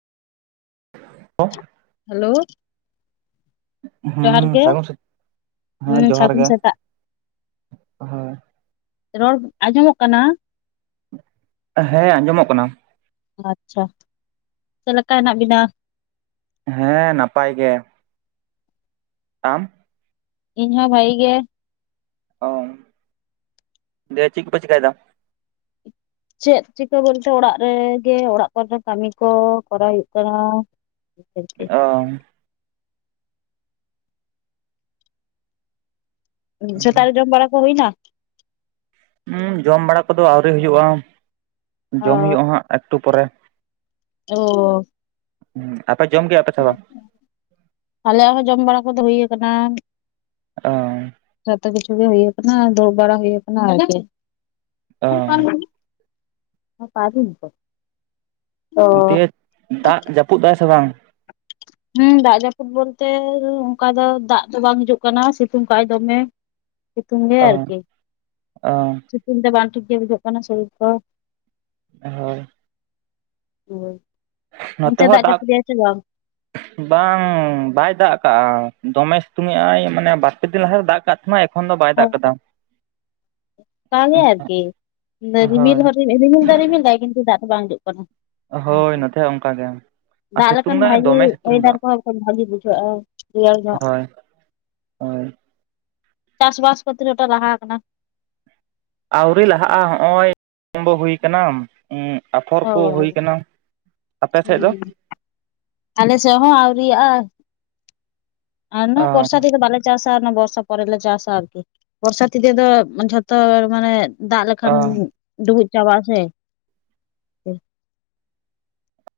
[inaudible] hello ᱡᱚᱦᱟᱨ ᱦᱮᱸ ᱜᱮ ᱥᱟᱹᱜᱩᱱ ᱥᱮᱛ ᱦᱮᱸ ᱦᱩᱸ ᱡᱚᱦᱟᱨ ᱥᱟᱹᱜᱩᱱ ᱜᱮ ᱥᱮᱛᱟᱜ ᱦᱳᱭ ᱨᱚᱲ ᱟᱸᱡᱚᱢᱚᱜ ᱠᱟᱱᱟ ᱦᱮᱸ ᱟᱸᱡᱚᱢᱚᱜ ᱠᱟᱱᱟ ᱟᱪᱪᱷᱟ ᱪᱮᱫ ᱞᱮᱠᱟ ᱦᱮᱱᱟᱜ ᱵᱤᱱᱟ ᱦᱮᱸ ᱱᱟᱯᱟᱭ ᱜᱮ ᱟᱢ ᱤᱧ ᱦᱚᱸ ᱵᱷᱟᱹᱜᱤ ᱜᱮ ᱚ ᱫᱤᱭᱮ ᱪᱮᱫ ᱠᱚ ᱯᱮ ᱪᱤᱠᱟᱹᱭᱮᱫᱟ ᱪᱮᱫ ᱪᱤᱠᱟᱹ ᱵᱚᱞᱛᱮ ᱚᱲᱟᱜ ᱨᱮ ᱜᱮ ᱚᱲᱟᱜ ᱠᱚᱨᱮ ᱠᱟᱹᱢᱤ ᱠᱚ ᱠᱚᱨᱟᱣ ᱦᱩᱭᱩᱜ ᱠᱟᱱᱟ [unintelligible] ᱚ ᱥᱮᱛᱟᱜ ᱨᱮ ᱡᱚᱢ ᱵᱟᱲᱟ ᱠᱚ ᱦᱩᱭᱱᱟ ᱦᱩᱸ ᱡᱚᱢ ᱵᱟᱲᱟ ᱠᱚᱫᱚ ᱟᱹᱣᱨᱤ ᱦᱩᱭᱩᱜᱼᱟ ᱡᱚᱢ ᱦᱩᱭᱩᱜᱼᱟ ᱦᱟᱸᱜ ᱮᱠᱴᱩ ᱯᱚᱨᱮ ᱚᱻ ᱟᱯᱮ ᱡᱚᱢ ᱠᱮᱜ ᱟᱯᱮ ᱥᱮ ᱵᱟᱝ ᱟᱞᱮᱭᱟᱜ ᱦᱚᱸ ᱡᱚᱢ ᱵᱟᱲᱟ ᱠᱚᱫᱚ ᱦᱩᱭ ᱠᱟᱱᱟ ᱚ ᱡᱚᱷᱛᱚ ᱠᱤᱪᱷᱩ ᱜᱮ ᱦᱩᱭ ᱟᱠᱟᱱᱟ ᱫᱩᱲᱩᱵ ᱵᱟᱲᱟ ᱦᱩᱭ ᱠᱟᱱᱟ ᱟᱨᱠᱤ ᱚ ᱯᱟᱵᱤᱱᱟᱛᱚ ᱫᱤᱭᱮ ᱫᱟᱜ ᱡᱟᱹᱯᱩᱫ ᱫᱟᱭ ᱥᱮ ᱵᱟᱝ ᱦᱩᱸ ᱫᱟᱜ ᱡᱟᱹᱯᱩᱫ ᱵᱚᱞᱛᱮ ᱚᱱᱠᱟ ᱫᱚ ᱫᱟᱜ ᱫᱚ ᱵᱟᱝ ᱦᱤᱡᱩᱜ ᱠᱟᱱᱟ ᱥᱤᱛᱩᱝ ᱠᱟᱜ ᱟᱭ ᱫᱚᱢᱮ ᱥᱤᱛᱩᱝ ᱜᱮ ᱚ ᱟᱨᱠᱤ ᱚ ᱥᱤᱛᱩᱝ ᱛᱮ ᱵᱟᱝ ᱴᱷᱤᱠ ᱜᱮ ᱵᱩᱡᱷᱟᱹᱜ ᱠᱟᱱᱟ ᱥᱚᱨᱤᱨ ᱠᱚ ᱦᱳᱭ ᱦᱳᱭ ᱱᱚᱛᱮ ᱚᱱᱛᱮ ᱦᱚᱸ ᱫᱟᱜ ᱡᱟᱹᱯᱩᱫᱮᱜᱟᱭ [unintelligible] ᱵᱟᱝ ᱵᱟᱭ ᱫᱟᱜ ᱟᱠᱟᱜᱼᱟ ᱫᱚᱢᱮ ᱥᱤᱛᱩᱝ ᱮᱜᱼᱟᱭ ᱢᱟᱱᱮ ᱵᱟᱨ ᱯᱮ ᱫᱤᱱ ᱞᱟᱦᱟ ᱨᱮᱭ ᱫᱟᱜ ᱠᱟᱜ ᱛᱟᱢᱟᱭ ᱛᱚᱠᱷᱚᱱ ᱫᱚ ᱵᱟᱭ ᱫᱟᱜ ᱦᱚᱸ ᱠᱟᱫᱟ ᱚᱱᱠᱟ ᱜᱮ ᱟᱨᱠᱤ ᱨᱤᱢᱤᱞ ᱦᱳᱭ ᱦᱚᱸ ᱨᱤᱢᱤᱞ ᱫᱚ ᱨᱤᱢᱤᱞ ᱫᱟᱭ ᱠᱤᱱᱛᱩ ᱫᱟᱜ ᱫᱚ ᱵᱟᱝ ᱦᱤᱡᱩᱜ ᱠᱟᱱᱟ ᱦᱳᱭ ᱱᱚᱛᱮ ᱦᱚᱸ ᱚᱱᱠᱟ ᱜᱮ ᱟᱨ ᱫᱟᱜ ᱥᱤᱛᱩᱝ ᱞᱮᱠᱷᱟᱱ ᱫᱟᱭ ᱵᱷᱟᱹᱜᱤ ᱫᱚᱢᱮ ᱥᱤᱛᱩᱝ ᱫᱟ ᱚᱭᱮᱫᱟᱨ ᱠᱚᱦᱚᱸ ᱵᱷᱟᱜᱮ ᱵᱩᱡᱷᱟᱹᱜᱼᱟ ᱨᱮᱭᱟᱲ ᱧᱚᱜ ᱦᱳᱭ ᱦᱳᱭ ᱪᱟᱥ ᱵᱟᱥ ᱠᱚ ᱛᱤᱱᱟᱹᱜ ᱴᱟ ᱞᱟᱦᱟ ᱠᱟᱱᱟ ᱟᱣᱛᱨᱤ ᱞᱟᱦᱟᱜᱼᱟ ᱦᱚᱸᱜᱼᱚᱭ ᱵᱚ ᱦᱩᱭ ᱟᱠᱟᱱᱟ ᱟᱯᱷᱚᱨ ᱚ ᱠᱚ ᱦᱩᱭ ᱠᱟᱱᱟ ᱟᱯᱮ ᱥᱮᱫ ᱫᱚ ᱦᱩᱸ ᱟᱞᱮ ᱥᱮᱫ ᱦᱚᱸ ᱟᱹᱣᱨᱤᱭᱟᱜ-ᱟ ᱟᱨ ᱚᱱᱟ ᱚ ᱵᱚᱨᱥᱟ ᱛᱮᱫᱚ ᱵᱟᱞᱮ ᱪᱟᱥᱟ ᱟᱨ ᱚᱱᱟ ᱵᱚᱨᱥᱟ ᱯᱚᱨᱮ ᱞᱮ ᱪᱟᱥᱟ ᱟᱨᱠᱤ ᱵᱚᱨᱥᱟᱛᱤ ᱛᱮ ᱫᱚ ᱡᱷᱚᱛᱚ ᱢᱟᱱᱮ ᱫᱟᱜ ᱞᱮᱠᱷᱟᱱ ᱚ ᱰᱩᱵᱩᱡ ᱪᱟᱵᱟᱜᱼᱟ ᱥᱮ